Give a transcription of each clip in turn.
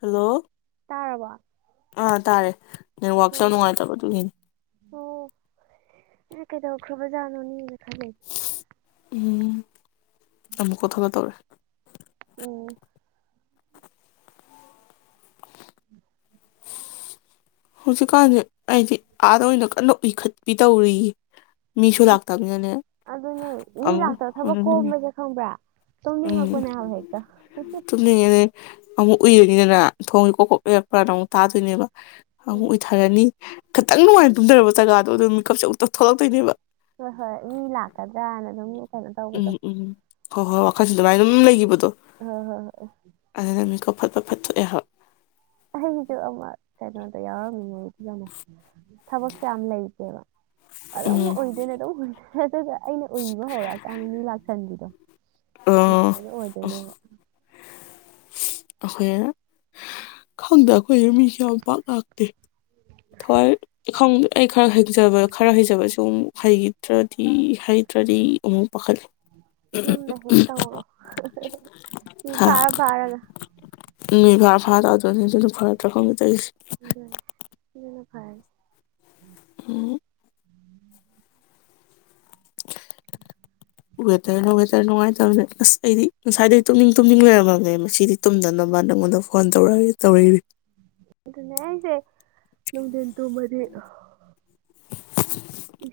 Hello ꯇꯥꯔꯕꯣ ꯑꯥ ꯇꯥꯔꯦ ꯅꯠꯋꯥꯛꯇ ꯎꯝ ꯅꯨꯡꯉꯥꯏꯇꯕ ꯇꯨꯅꯤ ꯑꯣ ꯅ ꯀꯩꯗꯧꯈ꯭ꯔꯕꯖꯥꯠꯅꯣꯅꯦ ꯎꯝ ꯑꯃꯨꯛ ꯀꯊꯂ ꯇꯧꯔꯦ ꯎꯝ ꯍꯧꯖꯤꯛꯀꯥꯟꯁꯦ ꯑꯩꯗꯤ ꯑꯥꯗ ꯑꯣꯏꯅ ꯀꯟꯅ ꯎꯈꯠꯄꯤ ꯇꯧꯔꯤꯌꯦ ꯃꯤꯁꯨ ꯑꯁ ꯂꯥꯛꯇꯕꯅꯤꯅꯅꯦ ꯑꯗꯨꯅꯦ ꯃꯤ ꯑꯃꯨꯛ ꯂꯥꯛꯇꯕ ꯊꯕꯛ ꯑꯗꯨꯗꯨꯅꯦ ꯀꯣꯝꯝꯕꯁꯦ ꯈꯪꯕ꯭ꯔꯥ ꯎꯝ ꯇꯄꯅꯦ ꯍꯥꯏ ꯍꯥꯏꯛꯇ ꯇꯨꯝꯅꯤꯡꯉꯦ ꯑꯗꯩ ꯑꯃꯨꯛ ꯎꯏꯔꯅꯤꯗꯅ ꯊꯣꯡꯒꯤ ꯀꯣꯛ ꯀꯣꯛ ꯂꯩꯔꯛꯄ꯭ꯔꯥꯅ ꯑꯃꯨꯛ ꯇꯥꯗꯣꯏꯅꯦꯕ ꯑꯃꯨꯛ ꯎꯝ ꯑꯣꯏꯊꯔꯅꯤ ꯈꯤꯇꯪ ꯅꯨꯡꯉꯥꯏꯅ ꯇꯨꯝꯖꯔꯕ ꯖꯒꯥꯗꯣ ꯑꯗꯨ ꯃꯤꯀꯞꯆ ꯎꯛꯇ ꯊꯣꯛꯂꯛꯇꯣꯏꯅꯦꯕ ꯍꯣꯏ ꯍꯣꯏ ꯃꯤ ꯂꯥꯛꯀꯗ꯭ꯔꯥꯅ ꯑꯗꯨꯝ ꯀꯩꯅꯣ ꯇꯧꯕꯗꯣ ꯎꯝ ꯎꯝ ꯍꯣ ꯍꯣꯏ ꯍ ꯈ ꯑꯗꯨꯃꯥꯏ ꯑꯗꯨꯝ ꯂꯩꯈꯤꯕꯗꯣ ꯑ ꯍꯣꯏ ꯍꯣꯏ ꯑꯐꯠ ꯐ ꯐꯠꯇ ꯊꯣꯛꯣꯛꯑꯦ ꯍꯕ ꯑꯩ ꯍꯧꯖꯤꯛ ꯑꯃ ꯀꯩꯅꯣꯗ ꯌꯥꯎꯔꯝꯃꯤ ꯃꯣꯗꯅ ꯊꯕꯛꯁꯨ ꯌꯥꯝ ꯂꯩꯇꯦꯕ ꯑꯗ ꯎꯝ ꯑꯣꯏꯗꯅꯦꯗ ꯍ ꯍꯦ ꯇꯒ [unintelligible] ꯑꯩꯅ ꯎꯏꯕ ꯍꯧꯔꯛꯑꯀꯥꯟꯗ ꯃꯤ ꯂꯥꯛꯁꯟꯕꯤꯗꯣ ꯑꯥ ꯅꯨꯡꯉꯥꯏꯕ ꯑꯣꯏꯗꯣꯏꯅꯦꯕ ꯑꯩꯈꯣꯏ ꯈꯪꯗ ꯑꯩꯈꯣꯏ ꯃꯤꯁꯨꯦ ꯌꯥꯝ ꯄꯥꯛ ꯂꯥꯛꯇꯦ ꯊꯋꯥꯏ ꯑꯩ ꯈꯔ ꯍꯖꯕ ꯈꯔ ꯍꯩꯖꯕꯁꯨ ꯑꯃꯨꯛ ꯍꯩꯈꯤꯗ꯭ꯔꯗꯤ ꯍꯩꯇ꯭ꯔꯗꯤ ꯑꯃꯨꯛ ꯄꯥꯈꯠꯂ ꯌꯗ ꯍꯦ ꯇ ꯍꯔꯣ ꯐꯥꯔ ꯥꯔꯒ ꯅꯣꯏ ꯐꯚꯔ ꯐꯥ ꯇꯧꯗꯣꯏꯅꯤ ꯑꯗꯨꯝ ꯐꯔꯠꯇ꯭ꯔꯥ ꯈꯣꯅ ꯇꯧꯁꯦ ꯑꯗꯨ ꯏꯅ ꯐꯥꯏ ꯎꯝ ꯋꯦꯗꯔꯅꯥ ꯋꯦꯗꯔ ꯅꯨꯪꯉꯥꯏ ꯑꯁ ꯑꯩꯗꯤ ꯉꯁꯥꯏꯗꯩ ꯇꯨꯝꯅꯤꯡ ꯇꯨꯝꯅꯤꯡ ꯂꯩꯔꯝꯃꯒꯦ ꯃꯁꯤꯗꯤ ꯇꯨꯝꯗꯅꯕ ꯅꯪꯉꯣꯟꯗ ꯐꯣꯟ ꯇꯧꯔ ꯇꯧꯔꯛ ꯑꯗꯨ ꯅꯦ ꯅꯅꯨꯡꯗꯦꯟ ꯇꯣ ꯃꯔꯤ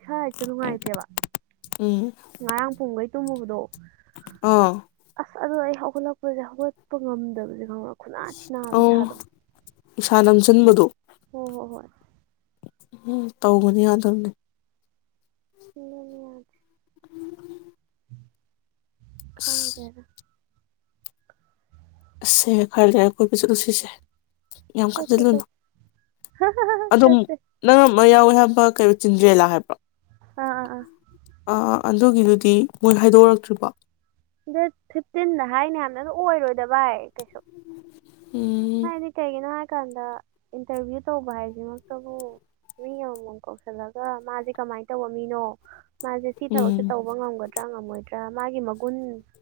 ꯍꯣꯏ ꯅꯨꯡꯉꯥꯏꯇꯦꯕꯥ ꯉꯔꯥꯡ ꯄꯣꯕꯩ ꯇꯃꯕꯗꯣ ꯑꯣ ꯍꯧꯒꯠꯂꯛꯄꯁꯦ ꯍꯧꯒꯠꯄ ꯉꯝꯗꯕꯁꯦ ꯈꯪꯛꯄ ꯈꯨꯂ ꯊꯤꯅꯥꯕꯤ ꯑꯧ ꯁꯥꯥꯗꯣ ꯏꯁꯥ ꯅꯝꯁꯤꯟꯕꯗꯣ ꯍꯣꯏ ꯍꯣ ꯍꯣꯏ ꯇꯧꯧꯕꯅꯤ ꯌꯥꯗꯕꯗꯤꯦ ꯅꯅꯌꯥꯔ ꯑꯁ ꯀꯪꯔꯔ ꯑꯁꯦ ꯈꯔ ꯂꯩꯔ ꯑꯩꯈꯣꯏꯕ ꯆꯠꯂꯨꯁꯤꯁꯦ ꯌꯥꯝ ꯆꯠꯁꯦ ꯈꯟꯖꯤꯜꯂꯨꯅꯨ ꯆꯠꯁꯦ ꯑꯗꯨꯝ ꯆꯠꯁꯦ ꯅꯪ ꯑꯃ ꯌꯥꯎꯋꯦ ꯍꯥꯏꯕ ꯀꯩꯣ ꯆꯤꯟꯖ꯭ꯔꯦꯦꯜꯂꯥ ꯍꯥꯏꯕ ꯑꯥ ꯑꯥ ꯑꯥ ꯑꯗꯨꯒꯤꯗꯨꯗꯤ ꯃꯣꯏ ꯍꯥꯏꯗꯣꯔꯛꯇ꯭ꯔꯤꯕ ꯑ ꯐꯤꯐꯇꯤꯟꯗ ꯍꯥꯏꯅꯤ ꯌꯥꯝꯅ ꯑꯗꯨꯝ ꯑꯣꯏꯔꯣꯏꯗꯕ ꯍꯥꯏ ꯀꯩꯁꯨ ꯎꯝ ꯍ ꯏꯠꯇ ꯍꯥꯏꯦꯅ ꯍꯧꯖꯤ ꯀꯥꯟꯗ ꯏꯟꯇꯔꯚꯤꯌꯨ ꯇꯧꯕ ꯍꯥꯏꯁꯤꯃꯛꯇꯕꯨ ꯃꯤ ꯑꯃꯃꯝ ꯀꯧꯁꯤꯜꯂꯒ ꯃꯥꯁꯦ ꯀꯃꯥꯏꯅ ꯇꯧꯕ ꯃꯤꯅꯣ ꯃꯥꯁꯦ ꯁꯤ ꯊꯕꯛꯁꯦ ꯎꯝ ꯇꯧꯕ ꯉꯝꯒꯗ꯭ꯔꯥ ꯉꯝꯃꯣꯏꯗ꯭ꯔꯥ ꯃꯥꯒꯤ ꯃ ꯒꯨꯟ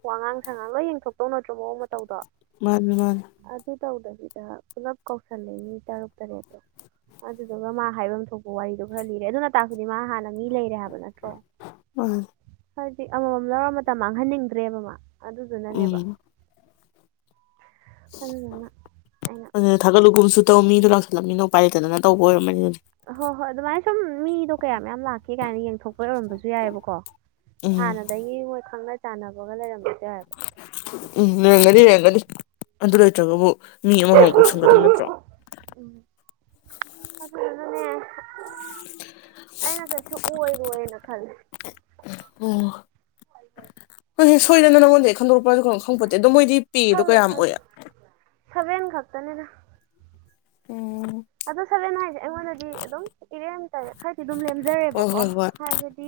ꯋꯥꯉꯥꯡ ꯁꯉꯥꯡꯒ ꯌꯦꯡꯊꯣꯛꯇꯧ ꯅꯠꯇ꯭ꯔꯣ ꯃꯑꯣꯡ ꯃꯇꯧꯗꯣ ꯃꯥꯅꯤ ꯃꯥꯅꯤ ꯑꯗꯨ ꯇꯧꯗꯕꯤꯗ ꯄꯨꯂꯞ ꯀꯧꯁꯜꯂꯦ ꯃꯤ ꯇꯔꯨꯛ ꯇꯔꯦꯠꯇꯣ ꯑꯗꯨꯗꯨꯒ ꯃꯥ ꯍꯥꯏꯐꯝ ꯊꯣꯛꯄ ꯋꯥꯔꯤꯗꯣ ꯈꯔ ꯂꯤꯔꯦ ꯑꯗꯨꯅ ꯇꯥꯛꯄꯗꯤ ꯃꯥ ꯍꯥꯟꯅ ꯃꯤ ꯂꯩꯔꯦ ꯍꯥꯏꯕ ꯅꯠꯇ꯭ꯔꯣ ꯃꯥꯅꯤ ꯍꯥꯏꯗꯤ ꯑꯃꯃꯝ ꯂꯧꯔ ꯃꯇꯝ ꯃꯥꯡꯍꯟꯅꯤꯡꯗ꯭ꯔꯦꯕꯃ ꯑꯗꯨꯗꯨꯅꯅꯦꯕ ꯎꯝ ꯑ ꯑꯩꯅ ꯑꯗꯨꯅ ꯊꯥꯒꯠꯂꯨꯒꯨꯝꯁꯨ ꯇꯧ ꯃꯤꯗꯨ ꯂꯥꯛꯁꯤꯜꯂꯂꯝꯃꯤꯅ ꯎ ꯄꯥꯏ ꯂꯩꯦꯇꯗꯅ ꯇꯧꯕ ꯑꯣꯏꯔꯝꯅꯤꯅ ꯍꯣ ꯍꯣꯏ ꯑꯗꯨ ꯃꯥꯥꯏ ꯃꯤꯗꯣ ꯀꯩ ꯃꯌꯥꯝ ꯂꯥꯛꯀꯦ ꯀꯥꯏꯅ ꯌꯦꯡꯊꯣꯛꯄ ꯑꯣꯏꯔꯝꯕꯁꯨ ꯌꯥꯏꯑꯕꯀꯣ ꯎꯝ ꯍꯥꯟꯅꯗꯒꯤ ꯃꯣꯏ ꯈꯪꯅ ꯁꯥꯟꯅꯕꯒ ꯂꯩꯔꯝꯃꯦ ꯎꯝ ꯃꯦꯒꯗꯤ ꯌꯦꯦꯒꯗꯤ ꯑꯗꯨꯗꯔꯣ ꯆꯒꯕꯨ ꯃꯤ ꯑꯃꯃꯝ ꯀꯣꯛ ꯁꯨꯝꯒꯗꯕ ꯅꯠꯇ꯭ꯔꯣ ꯎꯝ ꯑꯗꯨꯗꯨꯅꯅꯦ ꯈꯂꯦ ꯑꯣ ꯍ ꯁꯣꯏꯗꯅꯅꯃꯣ ꯂꯩ ꯈꯟꯗꯛꯄꯗ ꯈꯪꯄꯠꯇ ꯑꯗꯣꯣꯏꯗꯤ ꯄꯤꯗꯨ ꯀꯌꯥꯝ ꯑꯣꯏ ꯁꯕꯦꯟ ꯈꯛꯇꯅꯦꯅ ꯎꯝ ꯑꯗꯣ ꯁꯔꯦꯟꯅ ꯍꯥꯏꯁꯦ ꯑꯩꯉꯣꯟꯗꯗꯤ ꯑꯗꯨꯝ ꯏꯔꯦꯝꯇ ꯈꯔꯗꯤ ꯑꯗꯨꯝ ꯍꯣꯏ ꯂꯦꯝꯖꯔꯦꯕꯀꯣ ꯍꯣꯏ ꯍꯣꯏ ꯍꯥꯏꯕꯗꯤ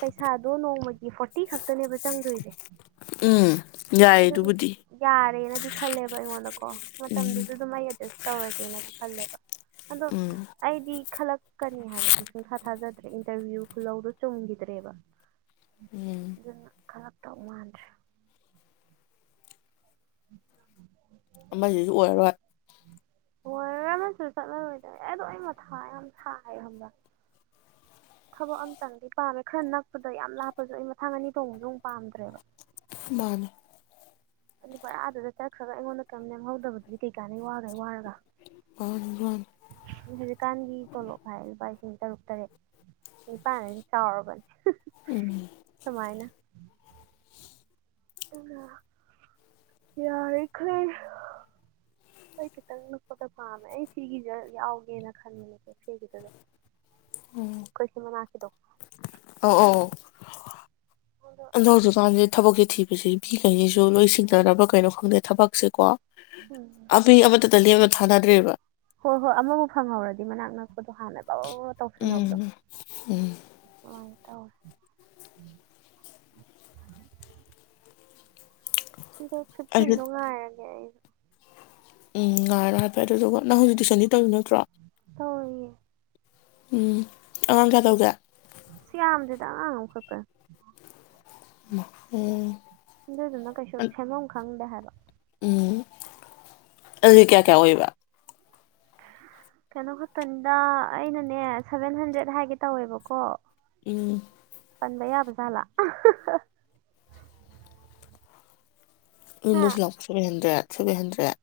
ꯄꯩꯁꯥꯗꯣ ꯅꯣꯡꯃꯒꯤ ꯐꯣꯔꯇꯤ ꯈꯛꯇꯅꯦꯕ ꯆꯪꯗꯣꯏꯁꯦ ꯎꯝ ꯌꯥꯏꯌꯦ ꯑꯗꯨꯕꯨꯗꯤ ꯌꯥꯔꯦꯅ ꯗꯤꯈꯜꯦꯕꯕꯥ ꯏ ꯀꯣ ꯎꯝ ꯃꯇꯝꯗꯨꯁꯨ ꯑꯗꯨꯝ ꯑꯩ ꯑꯦꯗꯖꯁ ꯇꯧꯔꯒꯦꯅꯗꯤ ꯈꯜꯂꯦ ꯑꯗꯣ ꯎꯝ ꯑꯩꯗꯤ ꯈꯜꯛ ꯆꯀꯅꯤ ꯍꯥꯏꯕꯗꯨ ꯁꯨꯡꯊꯥ ꯊꯥꯖꯗ ꯏꯟꯇꯔꯚꯤꯌꯨ ꯂꯧꯗꯣ ꯆꯣꯡꯈꯤꯗ꯭ꯔꯦꯕ ꯎꯝ ꯀꯔꯞ ꯇꯞ ꯃꯥꯟ꯭ꯔꯦ ꯎꯝ ꯑꯃꯁꯤꯁꯨ ꯑꯣꯏꯔꯔꯣꯏ ꯍꯣꯏ ꯔꯃꯁꯨ ꯆꯠꯂꯔꯣꯏꯗꯣꯏꯦ ꯑꯦ ꯑꯗꯨꯣ ꯑꯩ ꯃꯊꯥ ꯌꯥꯝ ꯊꯥꯏ ꯈꯕ ꯊꯕꯛ ꯑꯝꯇꯪꯗꯤ ꯄꯥꯝꯃꯦ ꯈꯔ ꯅꯛꯄꯗ ꯌꯥꯝ ꯂꯥꯞꯄꯁꯨ ꯑꯩ ꯃꯊꯥꯡ ꯑꯅꯤ ꯊꯣꯡꯕꯁꯨ ꯑꯃꯨ ꯄꯥꯝꯗ꯭ꯔꯦꯕ ꯃꯥ ꯑꯗꯨ ꯕꯔꯥꯗꯨꯗ ꯆꯠꯈ꯭ꯔꯒ ꯑꯩꯉꯣꯟꯗ ꯀꯌꯥꯝ ꯅꯦꯝꯍꯧꯗꯕꯗꯨ ꯀꯩꯀꯥꯟꯗꯩ ꯋꯥꯈꯩ ꯋꯥꯔꯒ ꯃꯥꯅꯤ ꯃꯥꯅꯤ ꯍꯧꯖꯤꯛꯀꯥꯟꯒꯤ ꯇꯣꯂꯣꯞ ꯍꯥꯏ ꯂꯨꯚꯥꯏꯁꯦ ꯇꯔꯨꯛ ꯇꯔꯦꯠꯄꯥꯥꯟꯅꯗꯤ ꯆꯥꯎꯔꯕꯅꯤ ꯑꯦ [unintelligible] ꯎꯅ [unintelligible] ꯌꯥꯔꯤ ꯈꯩ꯫ ꯑꯩ ꯈꯤꯇꯪ ꯅꯨꯞꯄꯒ ꯄꯥꯝꯃꯦ ꯑꯩ ꯁꯤꯒꯤꯁ ꯌꯥꯎꯒꯦꯅ ꯈꯟꯕꯅꯦꯕ ꯁꯤꯒꯤꯗꯨꯗ꯫ ꯈꯣꯏ [unintelligible] ꯑꯣ ꯑꯣ [unintelligible] ꯑꯗꯣ ꯍꯧꯖꯤꯀꯥꯟꯖꯦ ꯊꯕꯛꯁꯤ ꯊꯤ [inaudible] ꯐꯤ ꯀꯩꯅꯤꯁꯨ ꯂꯣꯏ ꯁꯤꯡꯗꯅꯕ ꯀꯩꯅꯣ ꯈꯪꯗꯦ ꯊꯕꯛꯁꯦ ꯀꯣ ꯎꯝ ꯑꯕꯤ ꯑꯕ ꯇꯗ ꯂꯦ [unintelligible] ꯊꯥꯅꯗ꯭ꯔꯦꯕ ꯍꯣꯏ ꯍꯣꯏ ꯑꯃꯕꯨ ꯐꯪꯍꯧꯔꯗꯤ ꯃꯅꯥꯛ ꯅꯛꯄꯗ ꯍꯥꯟꯅ ꯕꯕꯕ ꯇꯧꯁꯤꯟꯍꯧꯕꯗꯣ ꯎꯝ ꯑꯡ ꯇꯧꯑꯦ [unintelligible] ꯗꯦꯠ ꯑꯩꯁꯨ ꯐꯤꯞꯇꯤꯟꯗꯣ ꯉꯥꯏꯔꯒꯦ ꯑꯩ ꯎꯝ ꯉꯥꯔꯣ ꯍꯥꯏꯐꯦꯠ ꯑꯗꯨꯗꯨꯒ ꯅꯪ ꯍꯧꯖꯤꯛ ꯇꯨꯏꯁꯟꯗꯤ ꯇꯪ ꯅꯠꯇ꯭ꯔꯣ ꯇꯧꯔꯤꯌꯦ ꯎꯝ ꯑꯉꯥꯡ ꯀꯌꯥ ꯇꯧꯒꯦ ꯁꯤ ꯌꯥꯝꯗꯦꯗ ꯑꯉꯥꯡ ꯑꯃ ꯈꯛꯇꯅꯤ ꯃꯥ ꯎꯝ ꯑꯗꯨꯗꯨꯅ ꯀꯩꯁꯨ ꯁꯦꯝꯕꯝ ꯈꯪꯗꯦ ꯍꯥꯏ ꯑ [inaudible] ꯎꯝ ꯑꯗꯨꯗꯤ ꯀꯌꯥ ꯀꯌꯥ ꯑꯣꯏꯕ ꯀꯩꯅꯣ ꯈꯠꯇꯅꯤꯗ ꯑꯩꯅꯅꯦ ꯁꯚꯦꯟ ꯍꯟꯗ꯭ꯔꯦꯠ ꯍꯥꯏꯒꯦ ꯇꯧꯋꯦꯕꯀꯣ ꯎꯝ [unintelligible] ꯄꯟꯕ ꯌꯥꯕꯖꯥꯠꯂ [inaudible] ꯍꯥ ꯊ꯭ꯔꯤ ꯍꯟꯗ꯭ꯔꯦꯠ ꯊ꯭ꯔꯤꯚꯤ ꯍꯟꯗ꯭ꯔꯦꯠ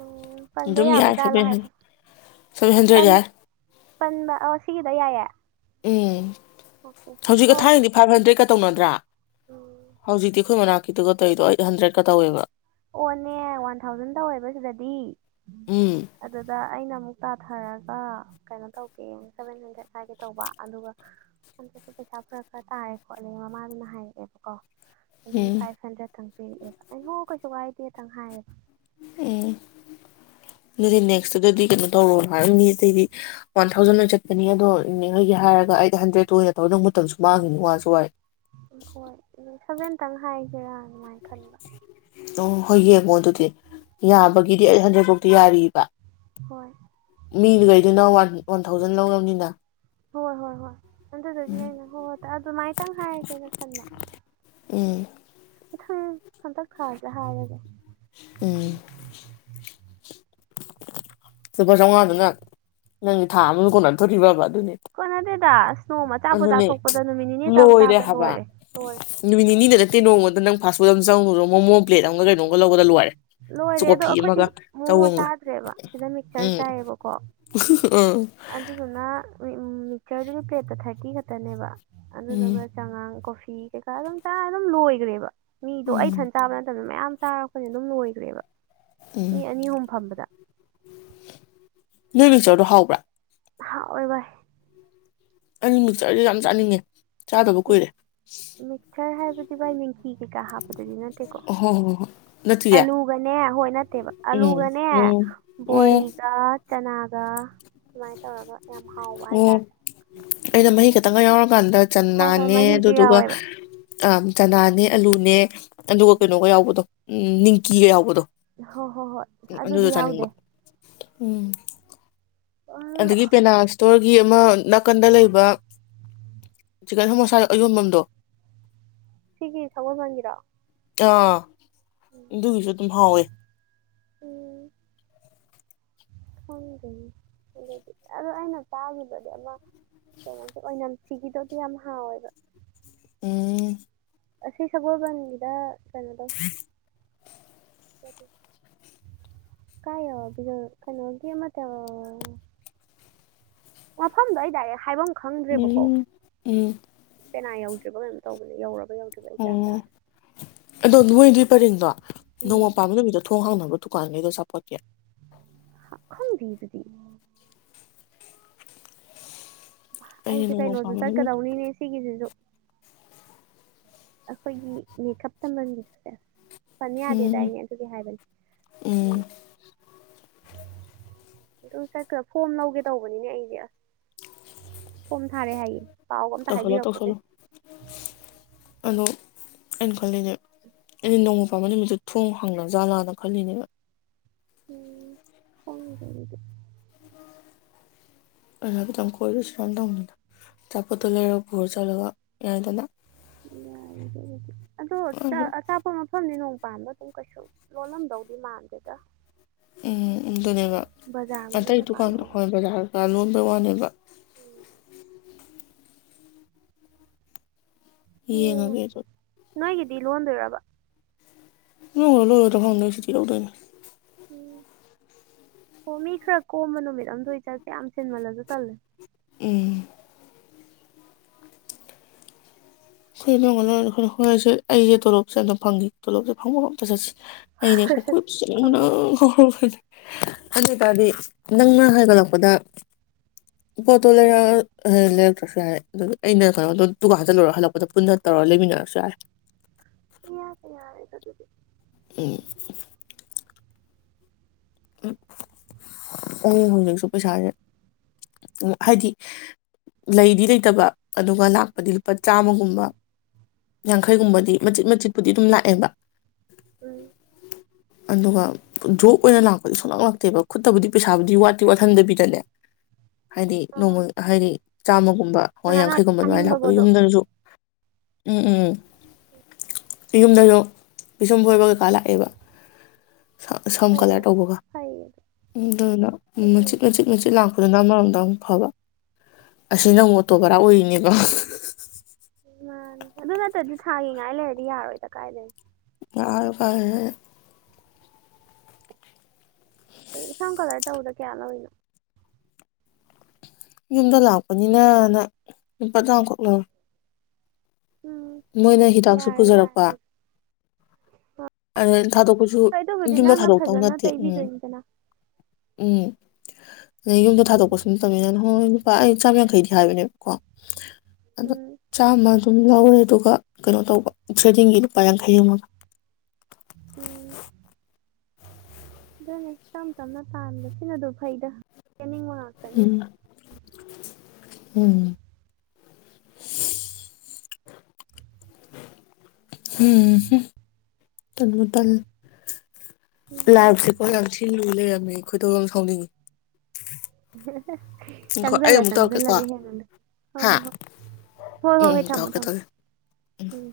ꯎꯝ ꯄꯟꯕ ꯑꯗꯨꯝ ꯌꯥꯕ ꯌꯥꯏ ꯖꯥꯠꯂꯥ ꯁꯚꯦꯟ ꯍꯟ ꯍꯥꯏꯕ ꯁꯚꯦꯟ ꯄꯟ ꯍꯟꯗ꯭ꯔꯦꯠ ꯌꯥꯏ ꯄꯟꯕ ꯑꯣ ꯁꯤꯒꯤꯗ ꯌꯥꯏꯌꯦ ꯎꯝ ꯑꯣꯀꯦ ꯍꯧꯖꯤꯛꯀ ꯑꯣꯀꯦ ꯊꯥꯏꯅꯗꯤ ꯐꯥꯏꯚ ꯍꯟꯗ꯭ꯔꯦꯠꯀ ꯇꯧꯅꯗ꯭ꯔꯥ ꯎꯝ ꯍꯧꯖꯤꯛꯇꯤ ꯑꯩꯈꯣꯏ ꯃꯅꯥꯛꯀꯤꯗꯨꯒ ꯇꯧꯏꯗꯣ ꯑꯩꯠ ꯍꯟꯗ꯭ꯔꯦꯠꯀ ꯇꯧꯋꯦꯕ ꯑꯣꯅꯦ ꯋꯥꯟ ꯊꯥꯎꯖꯟ ꯇꯧꯋꯦꯕ ꯁꯤꯗꯗꯤ ꯎꯝ ꯑꯗꯨꯗ ꯑꯩꯅ ꯑꯃꯨꯛ ꯇꯥꯊꯔꯒ ꯀꯩꯅꯣ ꯇꯧꯒꯦꯅ ꯁꯚꯦꯟ ꯍꯟꯗ꯭ꯔꯦꯗ ꯍꯥꯏꯒꯦ ꯇꯧꯕ ꯑꯗꯨꯒ ꯍꯟꯗꯛꯇꯨ ꯄꯩꯁꯥ ꯐꯔꯛ ꯈꯔ ꯇꯥꯔꯦ ꯈꯣꯠꯂꯦ ꯃꯃꯥꯗꯨꯅ ꯍꯥꯏꯔꯛꯑꯦꯕꯀꯣ ꯑꯗꯨꯒꯤ ꯎꯝ ꯐꯥꯏꯚ ꯍꯟꯗ꯭ꯔꯦꯗ ꯊꯪ ꯄꯤꯔꯛꯑꯦꯕ ꯑꯩ ꯍꯣ ꯀꯩ ꯋꯥꯥꯏꯗꯦ ꯊꯪ ꯍꯥꯏꯌꯦꯕ ꯎꯝ ꯗꯨꯗꯤ ꯑꯗꯨꯗ ꯅꯦꯛꯁ ꯇ ꯑꯗꯨꯗꯤ ꯀꯩꯅꯣ ꯇꯧꯔꯣ ꯍꯥꯏꯔꯣ ꯅꯦ ꯑꯇꯩꯗꯤ ꯋꯥꯟ ꯊꯥꯎꯖꯟ ꯂꯣꯏ ꯆꯠꯄꯅꯤ ꯑꯗꯣ ꯅꯦꯍꯣꯏꯒꯤ ꯍꯥꯏꯔꯒ ꯑꯩꯠ ꯍꯟꯗ꯭ꯔꯦꯠꯇꯣ ꯑꯣꯏꯅ ꯇꯧ ꯅꯪ ꯃꯇꯝꯁꯨ ꯃꯥꯡꯉꯤꯅꯤ ꯋꯥꯁꯨ ꯋꯥꯏ ꯎꯣꯏ ꯁꯕ ꯈꯤꯇꯪ ꯍꯥꯏꯒꯦꯔꯥ ꯃꯃꯥꯏ ꯈꯅ ꯑꯣ ꯍꯣꯏ ꯌꯦꯡꯉꯣ ꯑꯗꯨꯗꯤ ꯌꯥꯕꯒꯤꯗꯤ ꯑꯩ ꯍꯟꯗꯛꯐꯥꯎꯇ ꯌꯥꯔꯤꯕ ꯍꯣꯏ ꯃꯤꯗꯨ ꯀꯩꯗ ꯅ ꯋꯥꯟ ꯊꯥꯎꯖꯟ ꯂꯧꯅꯕꯔꯕꯅꯤꯗ ꯍꯣꯏ ꯍꯣꯏ ꯍꯣꯏ ꯑꯗꯨꯗꯒꯤ ꯑꯩꯅ ꯍꯣꯏ ꯍꯣꯏ ꯑꯗꯨꯃꯥꯏꯇꯪ ꯍꯥꯏꯔꯒꯦꯅ ꯈꯟꯕ ꯎꯝ ꯃꯊꯪ ꯍꯟꯇꯛ ꯈꯥꯔꯁꯦ ꯍꯥꯏꯔꯒꯦ ꯎꯝ ꯁꯨꯄ ꯁꯉꯗꯅ ꯅꯪꯒꯤ ꯊꯥ ꯑꯃ ꯀꯣꯟꯅꯊꯣꯔꯤꯕꯕ ꯑꯗꯨꯅꯦ ꯀꯣꯟꯅꯗꯦꯗ ꯑꯁ ꯅꯣꯡꯃ ꯑꯆꯥꯄꯣ ꯑꯗꯨꯅꯦ ꯆꯥꯊꯣꯛꯄꯗ ꯅꯨꯃꯤꯠ ꯅꯤꯅꯤ ꯑꯆꯥꯄꯣ ꯂꯣꯏꯔꯦ ꯆꯥꯕꯗ ꯍꯥꯏꯕ ꯂꯣꯏꯔꯦ ꯂꯣꯏꯔꯦ ꯅꯨꯃꯤꯠ ꯅꯤꯅꯤꯗ ꯅꯠꯇꯦ ꯅꯣꯡꯃꯗ ꯑ ꯅꯪ ꯐꯥꯁ ꯐꯨꯗ ꯑꯃ ꯆꯪꯉꯗꯣ ꯄ꯭ꯂꯦꯠ ꯑꯃꯒ ꯀꯩꯅꯣꯒ ꯂꯧꯒ ꯂꯣꯏꯔꯦ ꯂꯣꯏꯔꯦ ꯑꯗꯣ ꯀꯣꯐꯤ ꯑꯩꯈꯣꯏꯗꯤ ꯑꯃꯒ ꯃꯣꯃꯣ ꯆꯧ ꯑꯃꯒ ꯆꯥꯗ꯭ꯔꯦꯕ ꯁꯤꯗ ꯆꯔ ꯎꯝ ꯇꯥꯏꯌꯦꯕꯀꯣ ꯑ ꯑꯗꯨꯗꯨꯅ ꯃꯤꯛꯆꯔꯗꯨꯒꯤ ꯄ꯭ꯂꯦꯠꯇ ꯊꯥꯔꯇꯤ ꯈꯛꯇꯅꯦꯕ ꯎꯝ ꯑꯗꯨꯗꯨꯒ ꯆꯥꯉꯥꯡ ꯀꯣꯐ ꯊ ꯀ ꯑꯗꯨꯝ ꯇ ꯂꯣꯋꯒ ꯔꯦꯕ ꯃꯤꯗꯣ ꯑꯩ ꯎꯝ ꯏꯊꯟ ꯆꯥꯕ ꯅꯠꯇꯕꯗ ꯃꯌꯥꯝ ꯆꯥꯔꯛꯄꯅꯤ ꯑꯗꯨꯝ ꯂꯣꯏ ꯐ ꯃꯤ ꯑꯅꯤ ꯑꯍꯨꯝ ꯐꯝꯕꯗ ꯅ ꯃꯤꯆꯣꯔꯗꯣ ꯍꯥꯎꯕ꯭ꯔꯥ ꯍꯥ ꯑꯣꯏꯚ ꯑꯅꯤ ꯃꯤꯇꯔꯗꯤ ꯌꯥꯝ ꯆꯥꯅꯤꯡꯉꯦ ꯆꯥꯗꯕ ꯀꯨꯏꯔꯦ ꯃꯤ ꯐꯤ ꯀꯩꯀꯥ ꯍꯥꯞꯄꯗꯗꯤ ꯅꯠꯇꯦꯀꯣ ꯑꯣ ꯍꯣ ꯍꯣ ꯍꯣꯏ ꯅꯠꯇꯤꯌꯦ ꯑꯂꯨꯒꯅꯦ ꯍꯣꯏ ꯠꯇꯦꯕ ꯎꯝ ꯑꯂꯨꯒꯅꯦ ꯎꯝ ꯎꯝ ꯕꯣꯔꯤꯒ ꯆꯅꯥꯒ ꯁꯨꯃꯥꯏꯅ ꯇꯧꯔꯒ ꯌꯥꯝ ꯍꯥꯎꯕ ꯍꯥꯏꯇꯥꯔꯦ ꯪ ꯀ ꯀꯥꯟꯗ ꯍꯣꯏ ꯍꯣꯏ ꯆꯅꯥꯅꯦ ꯃꯍꯤꯁꯨ ꯑꯗꯨꯗꯨꯒ ꯌꯥꯎꯋꯦꯕ ꯑ ꯆꯅꯥꯅꯦ ꯑꯂꯨꯅꯦ ꯑꯗꯨꯒ ꯀꯩꯅꯣꯒ ꯌꯥꯎꯕꯗꯣ ꯎꯝ ꯅꯤꯡꯀꯤꯒ ꯌꯥꯎꯕꯗꯣ ꯍꯣꯏ ꯍꯣꯏ ꯎꯝ ꯍꯣꯏ ꯑꯗꯨꯗꯣ ꯑꯗꯨꯗꯤ ꯆꯥꯅꯤꯡꯕ ꯌꯥꯎꯗꯦ ꯎꯝ ꯑ ꯑꯗꯒꯤ ꯄꯦꯅꯥꯁꯇ ꯒꯤ ꯑꯃ ꯅꯥꯀꯟꯗ ꯂꯩꯕ ꯆꯤꯀꯟ ꯍꯃꯣꯁꯥ ꯑꯌꯣꯟꯐꯝꯝꯗꯣ ꯁꯤꯒꯤ ꯁꯃꯝ ꯋꯥ ꯉꯔꯥ ꯑ ꯑꯗꯨꯒꯤꯁꯨ ꯑꯗꯨꯝ ꯍꯥꯎꯋꯦ ꯎꯝ ꯑꯗꯨꯗꯤ ꯑꯗꯣ ꯑꯩꯅ ꯇꯥꯈꯤꯕꯗꯤ ꯑꯃ ꯀꯩꯅꯣꯁꯦ ꯑꯣꯏꯅꯝ ꯐꯤꯒꯤꯗꯣ ꯑꯗꯨ ꯌꯥꯝ ꯍꯥꯎꯋꯦꯕ ꯎꯝ ꯁꯤ ꯁꯕꯣꯜꯕꯟꯒꯗ ꯎꯝ ꯔꯤ ꯀꯥꯏ ꯀꯩꯅꯣꯒꯃ ꯇ ꯃꯐꯝꯗꯣ ꯑꯣꯏꯇꯥꯏꯔꯦ ꯍꯥꯏꯕꯪ ꯈꯪꯗ꯭ꯔꯦꯕꯀꯣ ꯎꯝ ꯎꯝ ꯀꯦꯅꯥ ꯌꯧ ꯇꯧꯕꯅꯦ ꯌ ꯑꯣꯝ ꯗꯣꯗꯗꯤ ꯄꯔꯤꯡꯗꯣ ꯅꯣꯡꯃ ꯎꯝ ꯄꯥꯟꯕꯝꯕ ꯅꯨꯃꯤꯠꯇ ꯊꯣꯡ ꯍꯥꯎꯅꯕ ꯊꯨꯀꯥꯟꯦꯗ ꯁꯞꯄ ꯀꯌꯥ ꯕꯤꯗꯨꯕꯤ ꯑꯩꯗꯤ ꯑꯩꯁꯦ ꯅꯣꯡꯃ ꯀꯩꯅꯣꯁꯨ ꯄꯥꯟꯕ ꯅꯨꯃꯤꯠꯇ ꯆꯠꯀꯗꯧꯅꯤꯅꯦ ꯁꯤꯒꯤꯁꯤꯁꯨ ꯑꯩꯈꯣꯏꯒꯤ ꯃꯦꯀꯞꯇ ꯂ ꯆꯁ ꯐꯟ ꯎꯝ ꯌꯥꯗꯦꯗꯏꯅꯦ ꯑꯗꯨꯒꯤ ꯍꯥꯏꯕꯅꯦ ꯎꯝ ꯑꯗꯨꯝ ꯆꯠꯈ ꯐꯣꯝ ꯂꯧꯒꯦ ꯇꯧꯕꯅꯤꯅꯦ ꯑꯩꯗꯤ ꯑꯁ ꯐꯣꯝ ꯊꯥꯔꯦ ꯍꯥꯏꯌꯦ ꯄꯥꯎꯒ ꯑꯝꯇ ꯇꯧꯁꯜꯂꯣ ꯍꯥꯏꯕꯤꯔꯛꯄꯅꯦ ꯇꯧꯁꯜꯂꯣ ꯑꯗꯣ ꯑꯩꯅ ꯈꯜꯂꯤꯅꯦ ꯑꯩꯅ ꯅꯣꯡꯃ ꯄꯥꯟꯕꯝꯕ ꯅꯨꯃꯤꯠꯇ ꯊꯣꯡ ꯍꯥꯡꯅ ꯖꯥꯠꯂꯥꯅ ꯈꯜꯂꯤꯅꯦꯕ ꯎꯝ ꯍꯗꯤ ꯑꯗꯨ ꯍꯥꯏꯐꯦꯠꯇꯪ ꯀꯣꯏꯔꯨꯁꯤ ꯔꯟ ꯇꯧꯅꯤꯅ ꯑꯆꯥꯄꯣꯠꯇꯣ ꯂꯩꯔꯒ ꯔ ꯆꯠꯂꯒ ꯌꯥꯗꯅ ꯌꯥ ꯑꯗꯣ ꯑꯆꯥꯞꯄ ꯃꯐꯝꯅꯤ ꯅꯅꯨꯡ ꯃ ꯄꯥꯟꯕ ꯑꯗꯨꯝ ꯀꯩꯁꯨ ꯂꯣꯜꯂꯝꯗꯧꯗꯤ ꯃꯥꯟꯗꯦꯗ ꯎꯝ ꯑꯗꯨꯅꯦꯕ ꯕꯖꯥꯔ ꯃꯅꯨꯡ ꯑꯇꯩ ꯀꯀꯥ ꯗꯨꯀꯥꯟꯗ ꯂꯣꯜꯂꯁꯨ ꯍꯣꯏ ꯕꯖꯥꯔꯒ ꯂꯣꯟꯕꯩ ꯋꯥꯅꯦꯕ ꯎꯝ, ꯍ ꯉꯒꯦ ꯅꯣꯏꯒꯗꯤ ꯂꯣꯟꯗꯣꯏꯔꯕꯔꯕ [unintelligible] ꯍꯣ ꯃꯤ ꯈꯔ ꯀꯣꯝꯕ ꯅꯨꯃꯤꯠ ꯑꯝꯗ ꯑꯣꯏ ꯆꯠꯁꯦ ꯌꯥꯝ ꯁꯤꯟꯃꯜꯂꯁꯨ ꯇꯜꯂꯦ ꯑꯦ [unintelligible] ꯍꯣꯏꯁꯦ ꯑꯩꯁꯦ ꯇꯣꯂꯞꯁꯦꯝ ꯐꯪꯒꯦ ꯇꯣꯂꯣꯞꯁꯦ ꯐꯪꯕꯒ ꯑꯝꯇ ꯆꯠꯁꯤ [unintelligible] ꯑꯗꯨ ꯍꯪꯉꯣ ꯑꯣꯏꯇꯥꯔꯗꯤ ꯅꯪꯅ ꯍꯥꯏꯒꯠꯂꯛꯄꯗ ꯄꯣꯠꯇꯣ ꯂꯩꯔ ꯂꯩꯔꯛꯇ꯭ꯔꯁꯨ ꯌꯥꯔꯦ ꯑꯗꯨ ꯑꯩꯅ ꯀꯩꯅꯣꯗ ꯗꯨꯀꯥꯟ ꯆꯠꯂꯨꯔ ꯍꯜꯂꯛꯄ ꯄꯨꯅ ꯇꯧꯔ ꯂꯩꯃꯤꯟꯅꯔꯁꯨ ꯌꯥꯔꯦ ꯏꯌꯥꯇꯥ ꯌꯥꯔꯦ ꯑꯗꯨꯗꯤ ꯎꯝ ꯍꯣꯡꯖꯤꯛꯁꯨ ꯄꯩꯁꯥꯁꯦ ꯍꯥꯏꯗꯤ ꯂꯩꯗꯤ ꯂꯩꯇꯕ ꯑꯗꯨꯒ ꯂꯥꯛꯄꯗꯤ ꯂꯨꯄꯥ ꯆꯥꯝꯃꯒꯨꯝꯕ ꯎꯝ ꯌꯥꯡꯈꯩꯒꯨꯝꯕꯗꯤ ꯃꯆꯤꯠ ꯃꯆꯤꯠ ꯗꯤ ꯑꯗꯨꯝ ꯂꯥꯛꯑꯦꯕ ꯎꯝ ꯑꯗꯨꯒ ꯖꯣꯞ ꯑꯣꯏꯅ ꯂꯥꯛꯄ ꯁꯨꯡꯂꯛꯂꯛꯇꯦꯕ ꯈꯨꯠꯇꯕꯨꯗꯤ ꯄꯩꯁꯥꯕꯨꯗꯤ ꯋꯥꯠꯇꯤ ꯋꯥꯠꯍꯟꯗꯕꯤꯗꯅꯦ ꯍꯥꯏꯗꯤ ꯅꯣꯡꯃ ꯑꯥ ꯍꯥꯏꯗꯤ ꯆꯝꯃꯒꯨ ꯍꯣꯏ ꯉꯥꯏꯍꯥꯛ ꯉꯥꯏꯍꯥꯛ ꯌꯥꯡꯈꯩꯒꯨꯝꯕ ꯑꯗꯨꯃꯥꯏꯅ ꯂꯥꯛꯄ ꯆꯥꯅꯤꯡꯕꯒꯗꯣ ꯌꯨꯝꯗꯖꯨ ꯎꯝ ꯎꯝ ꯌꯨꯝꯗꯁꯨ ꯄꯤꯁꯨꯝ ꯐꯣꯏꯕ ꯀꯩꯀꯥ ꯂꯥꯛꯑꯦꯕ ꯁꯝ ꯑꯣ ꯀꯂꯔ ꯑꯣ ꯇꯧꯕꯒ ꯐꯩꯌꯦ ꯑꯗꯨ ꯑꯗꯨꯗꯨꯅꯥ ꯑꯗꯨ ꯃꯆꯤꯠ ꯐꯩꯌꯦ ꯃꯆꯤꯠ ꯃꯆꯤꯥꯠ ꯂꯛ ꯂꯥꯛꯄꯗꯨꯅ ꯑꯃꯔꯣꯝꯗ ꯑꯃꯨꯛ ꯐꯕ ꯑꯁꯤ ꯅꯪ ꯎꯝ ꯑꯃꯨꯛ ꯑꯣꯇꯣ ꯚꯔꯥ ꯑꯣꯏꯔꯤꯅꯦ [unintelligible] ꯃꯅꯤ ꯑꯗꯨ ꯅꯠꯇ꯭ꯔꯗꯤ ꯊꯥꯒꯤ ꯉꯥꯏ ꯂꯩꯔꯗꯤ ꯌꯥꯔꯔꯣꯏꯗ ꯀꯥꯏꯗꯩꯅꯣ [unintelligible] ꯁꯝ ꯀꯂꯔ ꯇꯧꯕꯗ ꯀꯌꯥ ꯂꯧꯏꯅꯣ ꯌꯨꯝꯗ ꯂꯥꯛꯄꯅꯤꯅ ꯅ ꯂꯨꯄꯥ ꯆꯥꯝꯈꯛ ꯂꯧꯏ ꯎꯝ ꯃꯣꯏꯅ ꯍꯤꯗꯥꯛꯁꯨ ꯌꯥꯔꯦ ꯌꯥꯔꯦ ꯄꯨꯖꯔꯛꯄ ꯑꯗꯨꯗꯤ ꯑꯗꯩꯩ ꯊꯥꯗꯣꯛꯄꯁꯨ ꯍꯣꯏ ꯑꯗꯨꯕꯨꯗꯤ ꯌꯨꯝꯗ ꯅꯪꯅ ꯊꯥꯗꯣꯛꯇꯧ ꯐꯖꯅ ꯅꯠꯇꯦ ꯎꯝ ꯇꯩꯕꯤꯗꯣꯏꯅꯤꯗꯅ ꯎꯝ ꯌꯨꯝꯗ ꯊꯥꯗꯣꯛꯄꯁꯨ ꯅꯥꯠꯇꯝꯃꯤꯅ ꯍꯣꯏ ꯑꯩ ꯆꯥꯝ ꯌꯥꯡꯈꯩꯗꯤ ꯍꯥꯏꯕꯅꯦꯕ ꯀꯣ ꯎꯝ ꯆꯥꯝꯃꯥ ꯗꯨꯝ ꯂꯧꯔꯦ ꯑꯗꯨꯒ ꯀꯩꯅꯣ ꯇꯧꯕ ꯊ꯭ꯔꯦꯗꯤꯡꯒꯤ ꯂꯨꯄꯥ ꯌꯥꯡꯈꯩ ꯑꯃꯒ ꯎꯝ ꯑꯗꯨꯅꯦ ꯇꯞ ꯇꯞꯅ ꯇꯥꯟꯕꯁꯤꯅ ꯑꯗꯨ ꯐꯩꯗ ꯆꯦꯟꯅꯤꯡꯕ ꯉꯥꯛꯇꯅꯤ ꯎꯝ ꯎꯝ ꯎꯝ ꯇꯞꯅ ꯇꯞꯅ ꯂꯥꯎꯁꯤ ꯀꯣ ꯂꯁꯤ ꯂꯩꯔꯝꯃꯦ ꯈꯣꯏꯗꯧ ꯌꯥꯝ ꯁꯥꯎꯅꯤꯡꯉꯤ ꯉꯥꯏꯈꯣ ꯑꯩ ꯆꯪꯖꯂ ꯑꯃꯨꯛ ꯇꯧꯔꯛꯀꯦꯀꯣ ꯆꯪꯖꯂꯒꯦ ꯍꯦꯅꯗ ꯍ ꯍꯥ ꯍꯣ ꯍꯣꯏ ꯍꯣꯏ ꯎꯝ ꯍꯣꯏ ꯎꯝ ꯍꯣꯏ ꯊꯝꯃꯣ ꯇꯧꯔꯛꯀꯦ ꯊꯝꯃ‌ꯣ ꯇꯧꯔꯛꯀꯦ ꯎꯝ